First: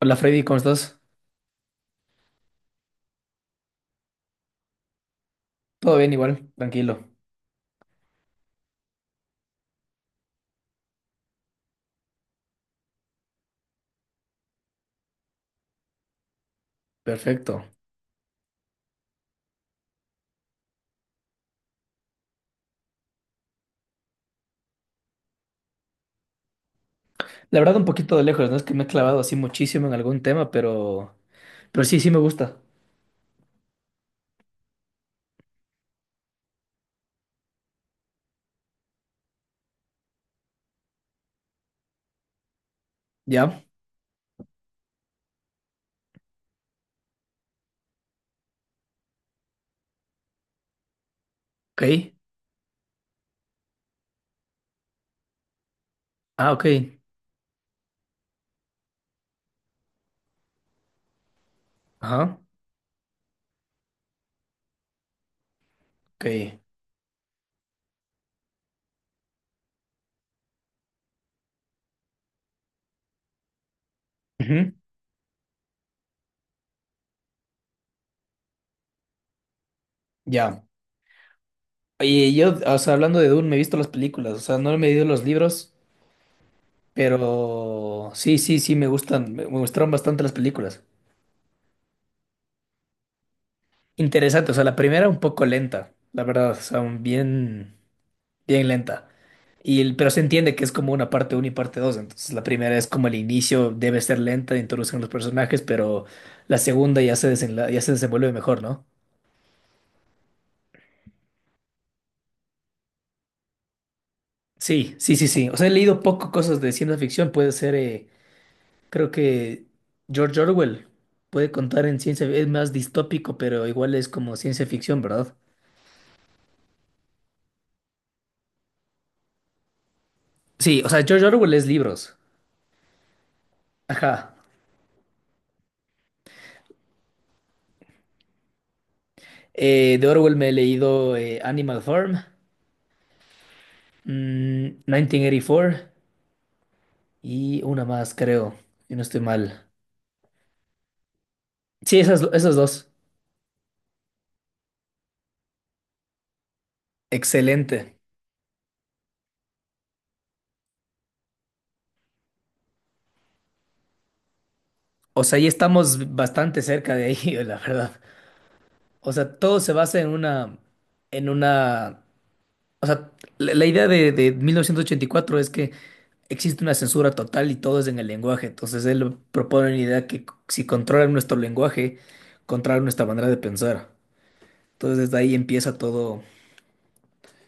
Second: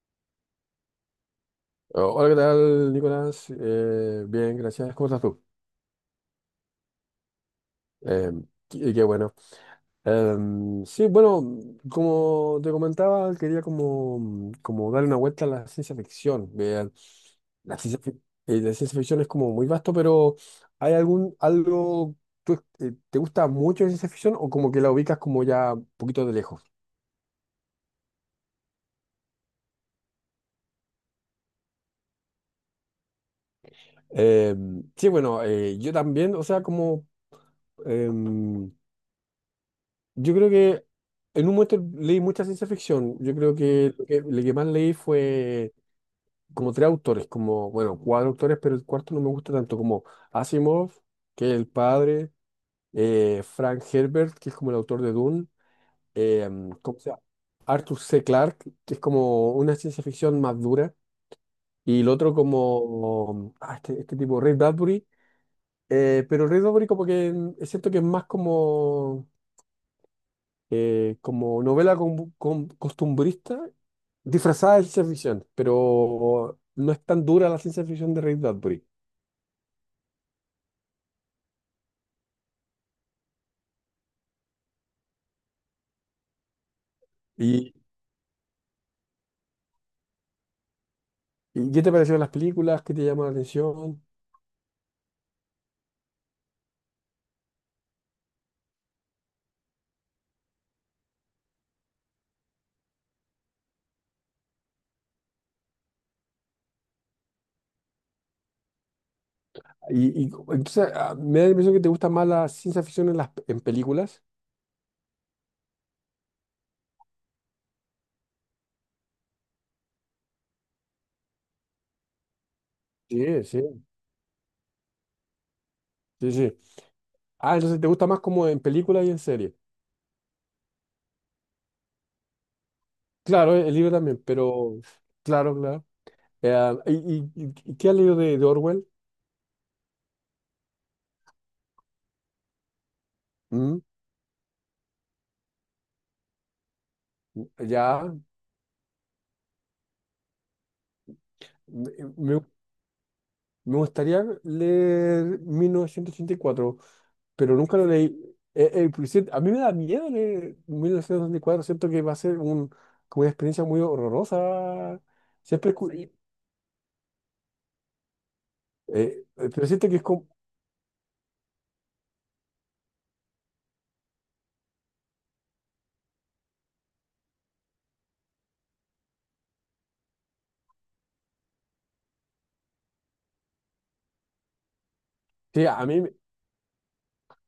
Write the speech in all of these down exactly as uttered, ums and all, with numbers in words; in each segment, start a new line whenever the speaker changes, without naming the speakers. Hola Freddy, ¿cómo estás?
Oh, Hola, ¿qué tal, Nicolás? Eh, bien, gracias. ¿Cómo estás tú?
Todo bien igual, tranquilo.
Eh, qué, qué bueno. Em, sí, bueno, como te comentaba, quería como, como darle una vuelta a la ciencia ficción. Vean,
Perfecto.
la ciencia, fic- eh, la ciencia ficción es como muy vasto, pero ¿hay algún algo tú, eh, te gusta mucho la ciencia ficción o como que la ubicas como ya un poquito de lejos?
La verdad un poquito de lejos, no es que me he clavado así muchísimo en algún tema, pero pero sí, sí me gusta.
Em, sí, bueno, eh, yo también, o sea, como... em, Yo creo que en un momento leí mucha ciencia ficción. Yo creo
Ya,
que lo que, lo que más leí fue como tres autores, como, bueno, cuatro autores, pero el cuarto no me gusta tanto, como Asimov, que es el
ok.
padre, eh, Frank Herbert, que es como el autor de Dune, eh,
Ah, ok.
¿cómo se llama? Arthur C. Clarke, que es como una ciencia ficción más dura, y el otro
Ajá,
como, ah, este, este tipo, Ray Bradbury, eh,
ok.
pero Ray Bradbury como que mm, siento que es más como eh, como novela con- con- costumbrista
Ujú,
disfrazada de ciencia ficción, pero no es tan dura la ciencia ficción de Ray Bradbury.
ya. Oye, yo, o sea, hablando de Dune, me he visto las películas, o sea, no me he leído los libros,
¿Y,
pero sí, sí, sí me gustan, me me gustaron bastante las películas.
y qué te parecieron las películas? ¿Qué te llamó la atención?
Interesante, o sea, la primera un poco lenta, la verdad, o sea, un bien bien lenta. Y el- pero se entiende que es como una parte uno y parte dos. Entonces la primera es como el inicio, debe ser lenta, introducen los personajes, pero la segunda ya se desenla- ya se desenvuelve mejor, ¿no?
Y, y entonces ah, me da la impresión que te gusta más la ciencia ficción en las en películas.
Sí, sí, sí, sí. O sea, he leído poco cosas de ciencia ficción. Puede ser, eh, creo que George Orwell puede contar en ciencia, es más distópico,
Sí, sí,
pero igual es como ciencia ficción, ¿verdad?
sí, sí. Ah, entonces te gusta más como en películas y en series.
Sí, o sea, George Orwell es libros.
Claro, el libro también,
Ajá.
pero claro, claro. Eh, ah, ¿y, y- y- qué has leído de, de Orwell?
Eh, de Orwell me he leído eh, Animal Farm,
Mm,
mm, mil novecientos ochenta y cuatro. Y una
ya,
más, creo, si no estoy mal.
me,
Sí, esas,
me-
esas dos.
me gustaría leer mil novecientos ochenta y cuatro, pero nunca lo
Excelente.
leí. Eh, eh, por a mí me da miedo leer mil novecientos ochenta y cuatro, siento que va a ser un, como una experiencia muy horrorosa.
O sea, ahí
Siempre escu- sí.
estamos bastante cerca de ahí, la verdad. O
Eh,
sea,
eh,
todo
pero
se
siento que
basa
es
en
como,
una, en una, o sea, la, la idea de, de mil novecientos ochenta y cuatro es que existe una censura total y todo es en el lenguaje. Entonces él propone una idea que c- si controlan nuestro lenguaje, controlan nuestra manera de pensar. Entonces desde ahí
sí,
empieza
a mí,
todo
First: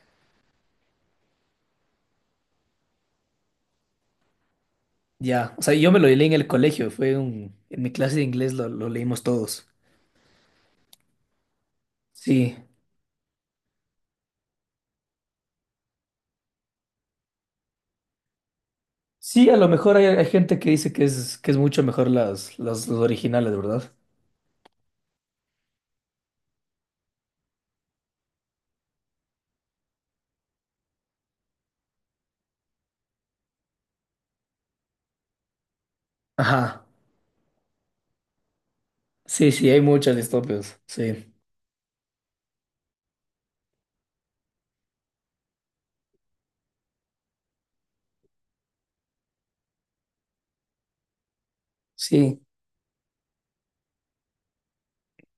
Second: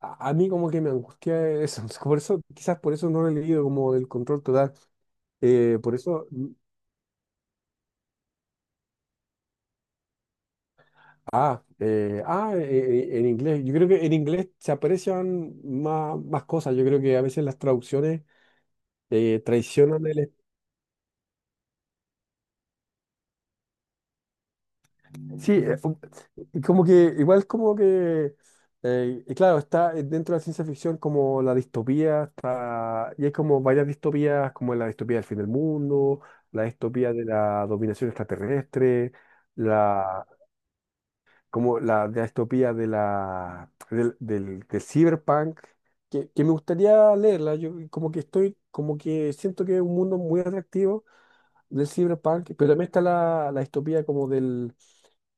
a, a mí como que me angustia eso. Por eso, quizás por eso no lo he leído como del control total.
ya. O sea,
Eh,
yo
por
me lo
eso,
leí en
mm,
el colegio, fue un, en mi clase de inglés lo, lo leímos todos.
ah, eh, ah,
Sí,
eh, eh, en inglés. Yo creo que en inglés se aprecian más, más cosas. Yo creo que a veces las traducciones eh,
sí, a lo mejor hay,
traicionan
hay
el
gente que dice que es, que es mucho mejor las, las, las originales, ¿verdad?
sí, eh, um, y como que igual como que, eh, y claro, está eh, dentro de la ciencia ficción como la distopía, está, y hay como varias distopías, como la distopía del fin del mundo, la
Ajá,
distopía de la dominación extraterrestre,
sí, sí, hay muchas
la,
distopias, sí,
como la, la distopía de la, del, del, del cyberpunk, que, que me gustaría leerla, yo como que estoy, como que siento que es un mundo muy atractivo del
sí,
cyberpunk, pero también está la, la distopía como del,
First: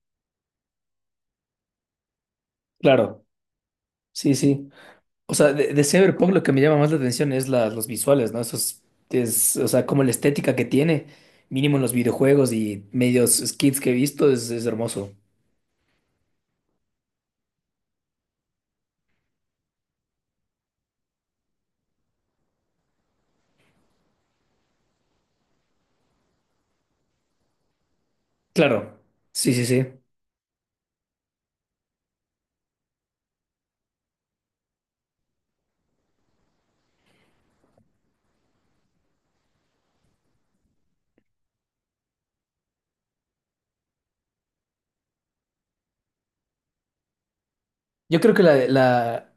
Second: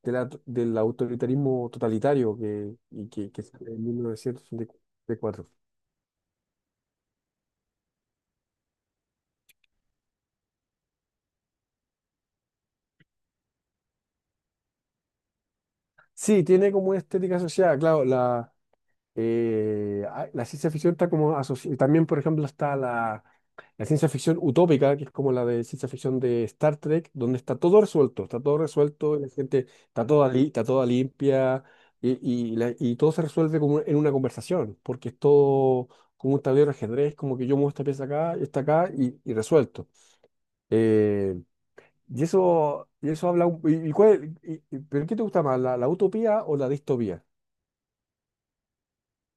de la- del autoritarismo totalitario que, y
claro,
que, que sale en
sí, sí. O
mil novecientos ochenta y cuatro.
sea, de, de Cyberpunk lo que me llama más la atención es la- los visuales, ¿no? Esos, es, o sea, como la estética que tiene, mínimo en los videojuegos y medios skits que he visto, es, es hermoso.
Sí, tiene como una estética asociada, claro, la, Eh, ah, la ciencia ficción está como asociada, también por ejemplo está la, la ciencia ficción utópica, que es como la de ciencia ficción de Star Trek, donde está todo resuelto, está todo
Claro,
resuelto, y la
sí, sí,
gente
sí.
está toda, li- está toda limpia y, y, la- y todo se resuelve como en una conversación, porque es todo como un tablero de ajedrez, como que yo muevo esta pieza acá, esta acá y, y resuelto. Eh, y eso, y eso habla, un- y, y cuál- y- y- ¿pero qué te gusta más, la, la utopía o la distopía?
Yo creo que la, la,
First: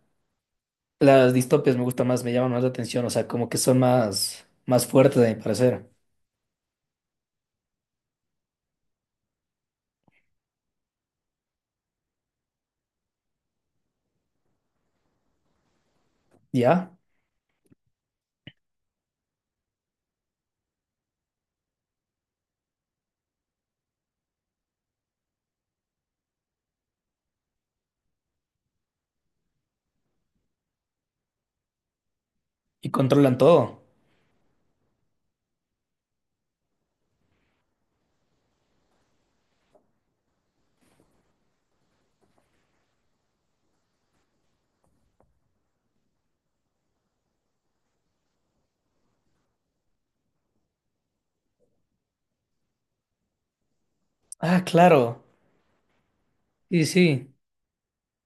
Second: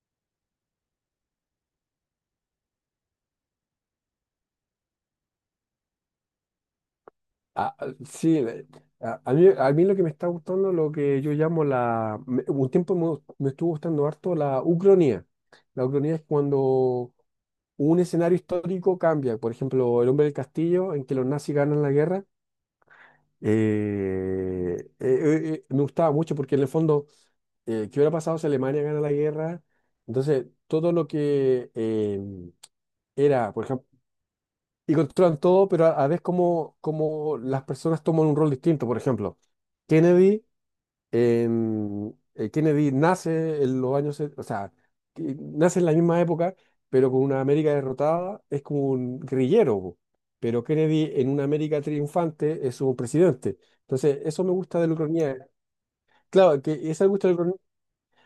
las distopias me gustan más, me llaman más la atención, o sea, como que son más, más fuertes, a mi parecer.
Ah, ah, sí, eh, a, a mí, a mí lo que me está gustando, lo que yo llamo la... me- un tiempo me, me estuvo gustando harto la ucronía. La ucronía es
Ya,
cuando un escenario histórico cambia. Por ejemplo, El Hombre del Castillo, en que los nazis ganan la guerra. Eh, eh, eh, eh, me gustaba mucho porque en el fondo, eh, ¿qué hubiera pasado si Alemania gana la guerra? Entonces, todo lo que eh,
y controlan
era, por
todo.
ejemplo, y controlan todo, pero a, a vez como, como las personas toman un rol distinto. Por ejemplo, Kennedy, en- eh, Kennedy nace en los años, se- o sea, que nace en la misma época, pero con una América derrotada, es como un guerrillero. Po. Pero Kennedy en una América triunfante es un presidente. Entonces, eso me
Ah,
gusta de la
claro.
ucraniana. Claro,
Sí,
que eso me gusta
sí.
de la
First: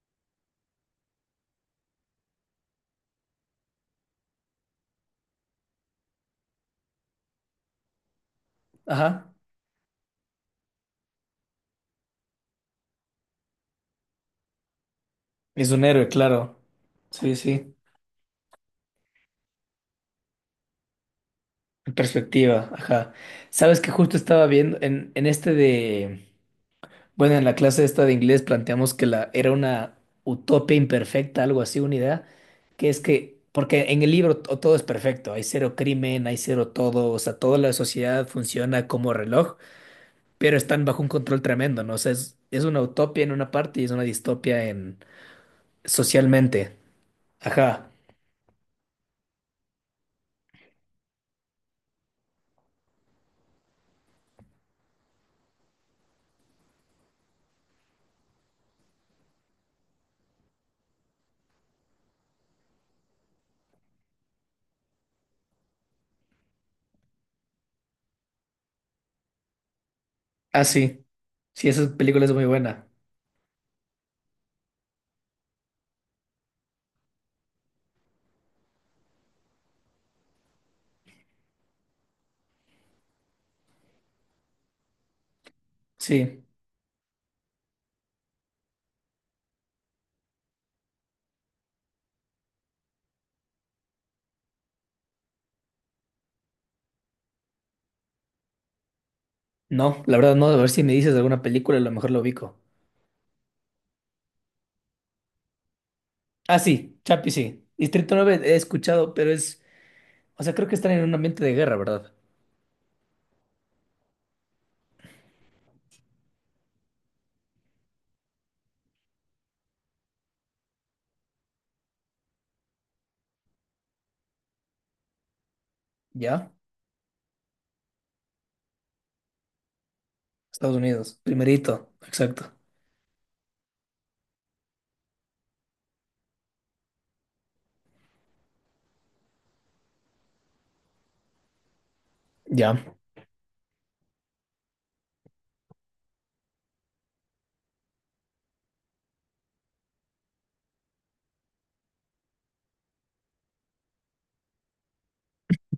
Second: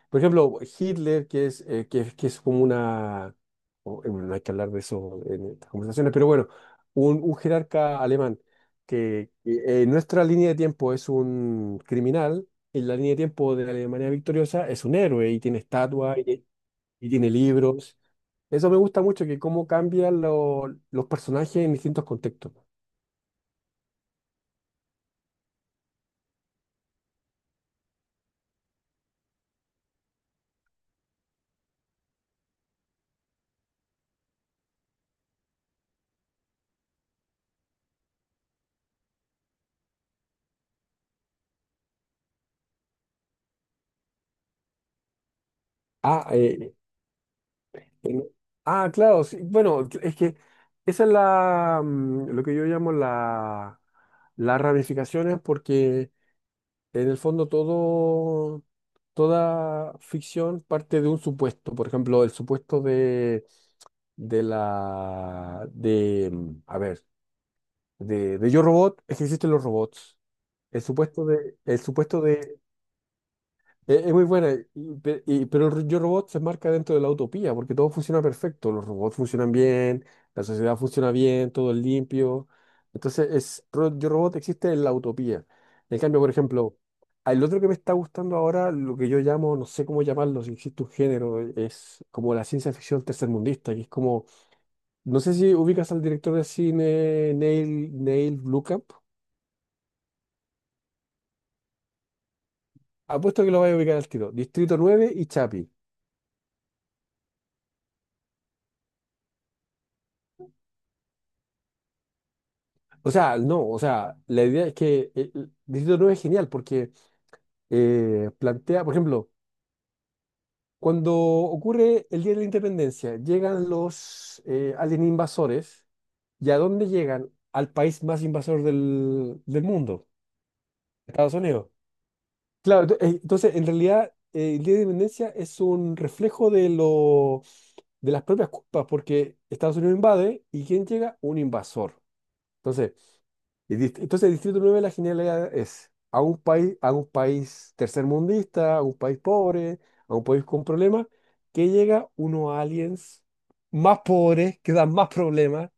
por ejemplo, Hitler, que es, eh, que, que es como una... o, eh, bueno, no hay que hablar de eso en estas conversaciones, pero bueno, un, un jerarca alemán
Ajá.
que eh, en nuestra línea de tiempo es un criminal, en la línea de tiempo de la Alemania victoriosa es un héroe y tiene
Es un héroe,
estatua y,
claro.
y tiene
Sí, sí.
libros. Eso me gusta mucho, que cómo cambian lo- los personajes en
En
distintos contextos.
perspectiva, ajá. Sabes que justo estaba viendo en, en este de. Bueno, en la clase esta de inglés planteamos que la, era una utopía imperfecta, algo así, una idea, que es que, porque en el libro to- todo es perfecto, hay cero crimen, hay cero todo, o sea, toda la sociedad funciona como reloj, pero están bajo un control tremendo, ¿no? O sea, es, es una utopía en una parte y es una distopia
Ah, eh,
socialmente. Ajá.
Bueno, ah, claro, sí, bueno, es que esa es la, mm, lo que yo llamo la, las ramificaciones, porque en el fondo todo, toda ficción parte de un supuesto. Por ejemplo, el supuesto de, de la, de, mm, a ver, de, de Yo Robot es que existen los robots.
Ah,
El
sí.
supuesto de,
Sí,
el
esa
supuesto
película es muy
de
buena.
es, es muy buena, y- pe- y- pero el Yo Robot se marca dentro de la utopía, porque todo funciona perfecto, los robots funcionan bien, la sociedad funciona bien, todo es limpio. Entonces, es, Ro- Yo Robot existe en la utopía. En cambio, por
Sí.
ejemplo, el otro que me está gustando ahora, lo que yo llamo, no sé cómo llamarlo, si existe un género, es como la ciencia ficción tercermundista, que es como, no sé si ubicas al director de cine Neil, Neil Blomkamp,
No, la verdad no. A ver si me dices alguna película, a lo mejor lo ubico.
apuesto que lo vas a ubicar al tiro, Distrito nueve y Chapi.
Ah, sí. Chapi, sí. Distrito nueve he escuchado, pero es... O sea, creo que están en un ambiente de guerra, ¿verdad?
O sea, no, o sea, la idea es que eh, el Distrito nueve es genial porque eh, plantea, por ejemplo, cuando ocurre el Día de la Independencia, llegan los eh, alien invasores,
¿Ya?
¿y a dónde llegan? Al país más invasor del, del mundo,
Estados Unidos.
Estados Unidos.
Primerito. Exacto.
Claro, ento- eh, entonces, en realidad, eh, el Día de la Independencia es un reflejo de, lo, de las propias culpas, porque Estados Unidos invade y ¿quién llega? Un invasor.
Ya.
Entonces, Y dist- entonces, el Distrito nueve, la genialidad es a un país, a un país tercermundista, a un país pobre, a un país con problemas, que llega unos aliens más pobres, que dan más problemas,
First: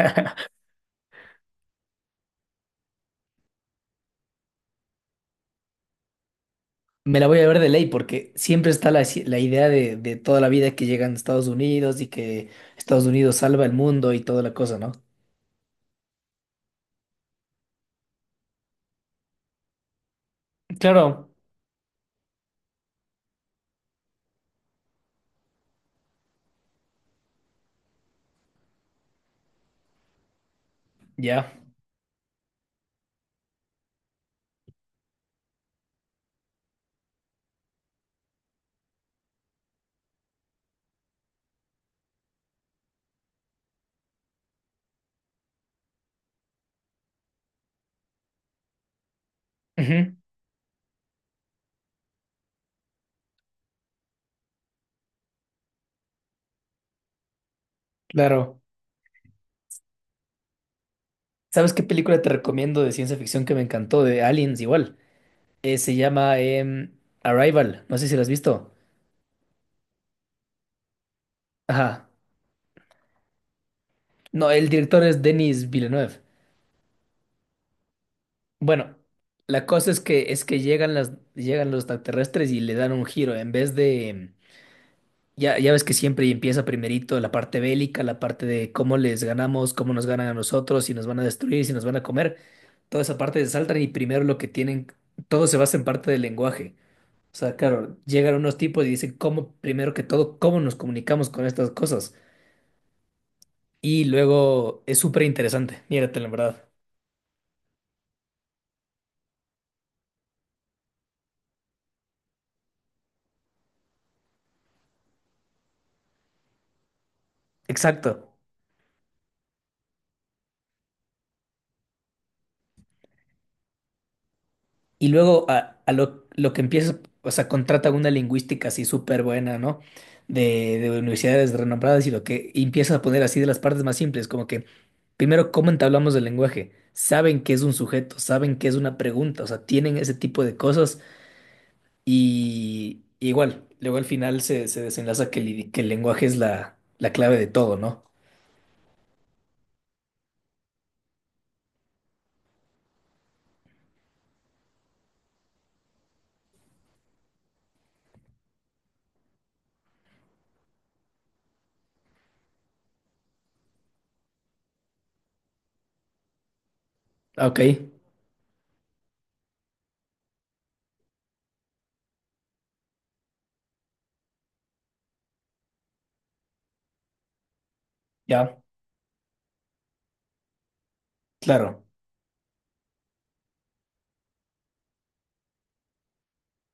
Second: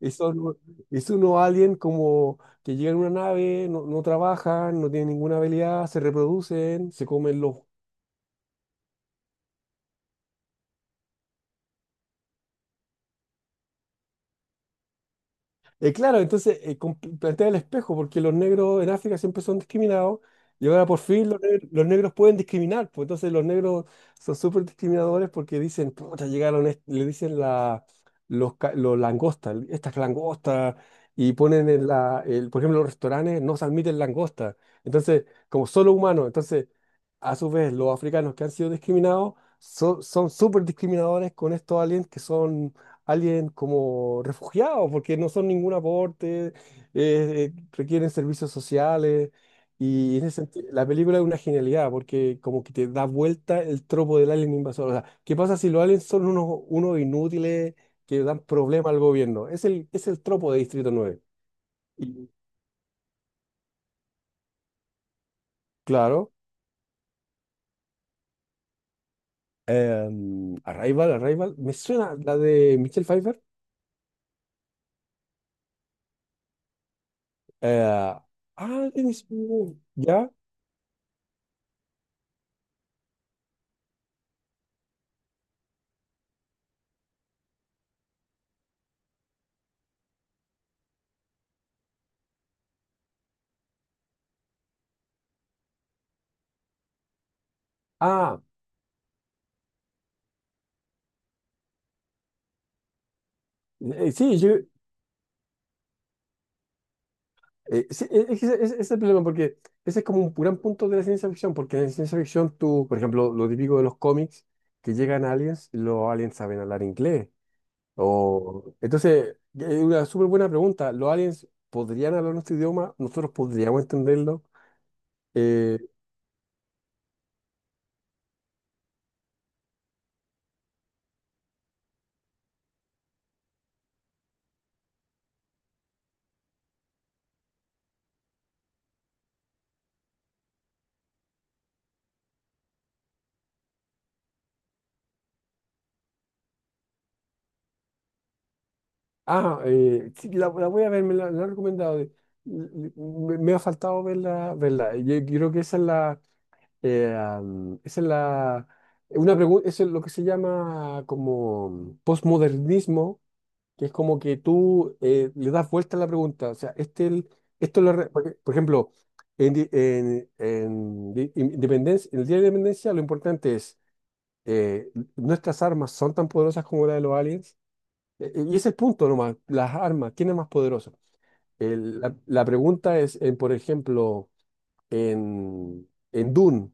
y son, y son unos aliens como que llegan en una nave, no, no trabajan, no tienen ninguna habilidad, se reproducen, se
Me la voy
comen
a
los,
ver de ley porque siempre está la, la idea de, de toda la vida que llegan a Estados Unidos y que Estados Unidos salva el mundo y toda la cosa, ¿no?
Eh, claro, entonces eh, com- plantea el espejo, porque los negros en África siempre son discriminados y ahora por fin
Claro,
los, neg- los negros pueden discriminar. Pues entonces los negros son súper discriminadores porque dicen, puta, llegaron, est- le dicen la, los, ca- los langostas, estas langostas, y
ya.
ponen en la, el- por ejemplo, los restaurantes no se admiten langostas. Entonces, como solo humanos, entonces, a su vez, los africanos que han sido discriminados so- son súper discriminadores con estos aliens que son alguien como refugiado, porque no son ningún aporte, eh, eh, requieren servicios sociales.
Ujú,
Y en ese sentido, la película es una genialidad, porque como que te da vuelta el tropo del alien invasor. O sea, ¿qué pasa si los aliens son unos, unos inútiles que dan
claro.
problema al gobierno? Es el, es el tropo de Distrito nueve.
¿Sabes qué película te
Y
recomiendo de ciencia ficción que me encantó? De Aliens igual. Eh, se
claro,
llama em, Arrival. No sé si la has visto.
em, Arrival, Arrival, me
Ajá.
suena la de Michelle Pfeiffer.
No, el director es Denis Villeneuve.
Eh, ah,
Bueno,
es-
la cosa es
ya.
que es que llegan las llegan los extraterrestres y le dan un giro. En vez de em, ya, ya ves que siempre empieza primerito la parte bélica, la parte de cómo les ganamos, cómo nos ganan a nosotros, si nos van a destruir, si nos van a comer. Toda esa parte se saltan y primero lo que tienen, todo se basa en parte del lenguaje. O sea, claro, llegan
Ah,
unos tipos y dicen cómo, primero que todo, cómo nos comunicamos con estas cosas. Y
eh, sí, yo.
luego es súper interesante, mírate la verdad.
Eh, sí, e- es, que ese ese es el problema, porque ese es como un gran punto de la ciencia ficción, porque en la ciencia ficción tú, por ejemplo, lo típico de los cómics, que llegan aliens, los aliens saben hablar inglés.
Exacto.
O... Entonces, es una súper buena pregunta. ¿Los aliens podrían hablar nuestro idioma? ¿Nosotros podríamos entenderlo?
Y luego
Eh,
a, a lo, lo que empieza, o sea, contrata una lingüística así súper buena, ¿no? De, de universidades renombradas y lo que y empieza a poner así de las partes más simples, como que primero, ¿cómo entablamos el lenguaje? Saben qué es un sujeto, saben qué es una pregunta, o sea, tienen ese tipo de cosas. Y y igual, luego al final se, se desenlaza que, el idi- que el lenguaje es la, la clave de todo, ¿no?
ah, eh, sí, la, la voy a ver, me la, la han recomendado. de- Me, me ha faltado verla, verla. Yo creo que esa es la... Eh, am, esa es la, una pregunta, eso es lo que se llama como postmodernismo, que es como que tú eh, le das vuelta a la pregunta. O sea, este, el-
Ah, ok,
esto lo, re- porque, por ejemplo, en, di- en, en di- in- independencia, en el Día de la Independencia lo importante es, eh, nuestras armas son tan poderosas como la de los aliens. Eh, eh, y ese
ya,
es el punto nomás, las armas, ¿quién es más poderoso?
claro.
El- la, la pregunta es, en, por ejemplo, en, en Dune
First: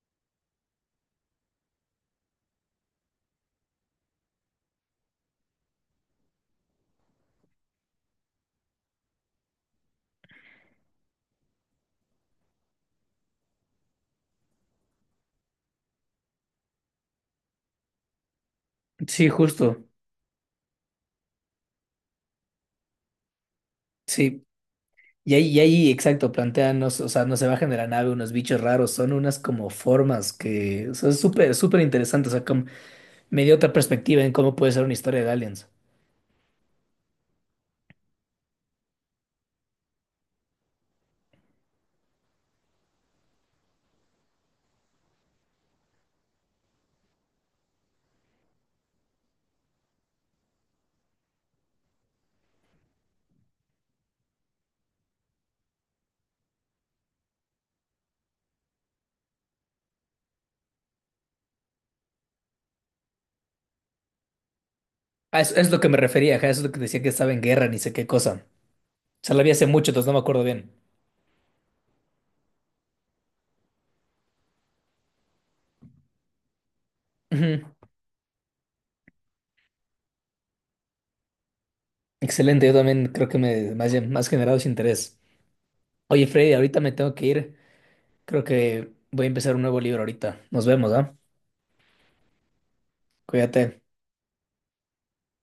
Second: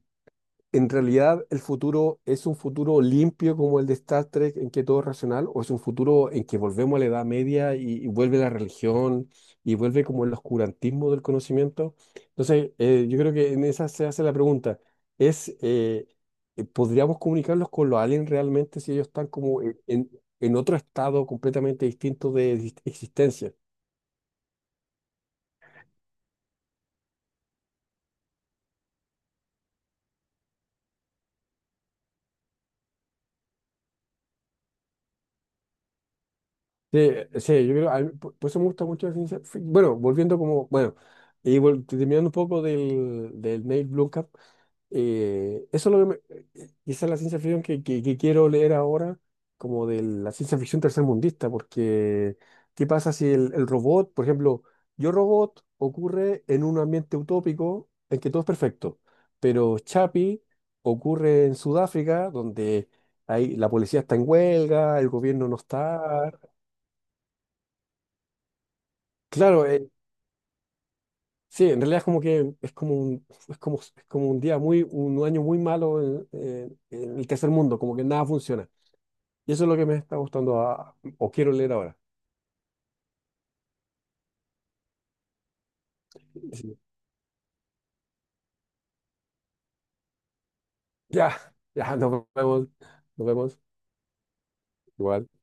en realidad el futuro es un futuro limpio como el de Star Trek, en que todo es racional, o es un futuro en que volvemos a la Edad Media y, y vuelve la religión y vuelve como el oscurantismo del conocimiento. Entonces, eh, yo creo que en esa se hace la pregunta, es, eh, eh, ¿podríamos comunicarnos con los aliens realmente si ellos están
Sí,
como en,
justo,
en- en otro estado completamente distinto de exist- existencia?
sí. Y ahí, y ahí, exacto, plantean, no s- o sea, no se bajan de la nave unos bichos raros, son unas como formas que, o sea, es súper, súper interesante, o sea, como, me dio otra perspectiva en cómo puede ser una historia de aliens.
Sí, sí, yo creo, a mí, por por eso me gusta mucho la ciencia fic- bueno, volviendo como, bueno, y vol- terminando un poco del, del Neil Blomkamp, eh, eso es lo que me- eh, esa es la ciencia ficción que, que- que quiero leer ahora, como de la ciencia ficción tercermundista, porque ¿qué pasa si el, el robot, por ejemplo, Yo Robot ocurre en un ambiente utópico en que todo es perfecto, pero Chapi ocurre en Sudáfrica, donde ahí la policía está en huelga, el
Ah,
gobierno
eso
no
es lo que me
está,
refería, ajá, eso es lo que decía que estaba en guerra, ni sé qué cosa. O sea, la vi hace
claro, eh,
mucho, entonces no me acuerdo bien.
sí, en realidad es como que es como un, es como, es como un día muy, un año muy malo en, en- en el tercer
Ujú.
mundo, como que nada funciona. Y eso es lo que me está gustando a- o quiero leer ahora.
Excelente, yo también creo que me, me ha, me has generado ese interés. Oye, Freddy,
Sí.
ahorita me tengo que ir. Creo que voy a empezar un nuevo libro ahorita. Nos vemos, ¿ah?
Ya, ya, nos vemos, nos vemos,
Cuídate.
igual.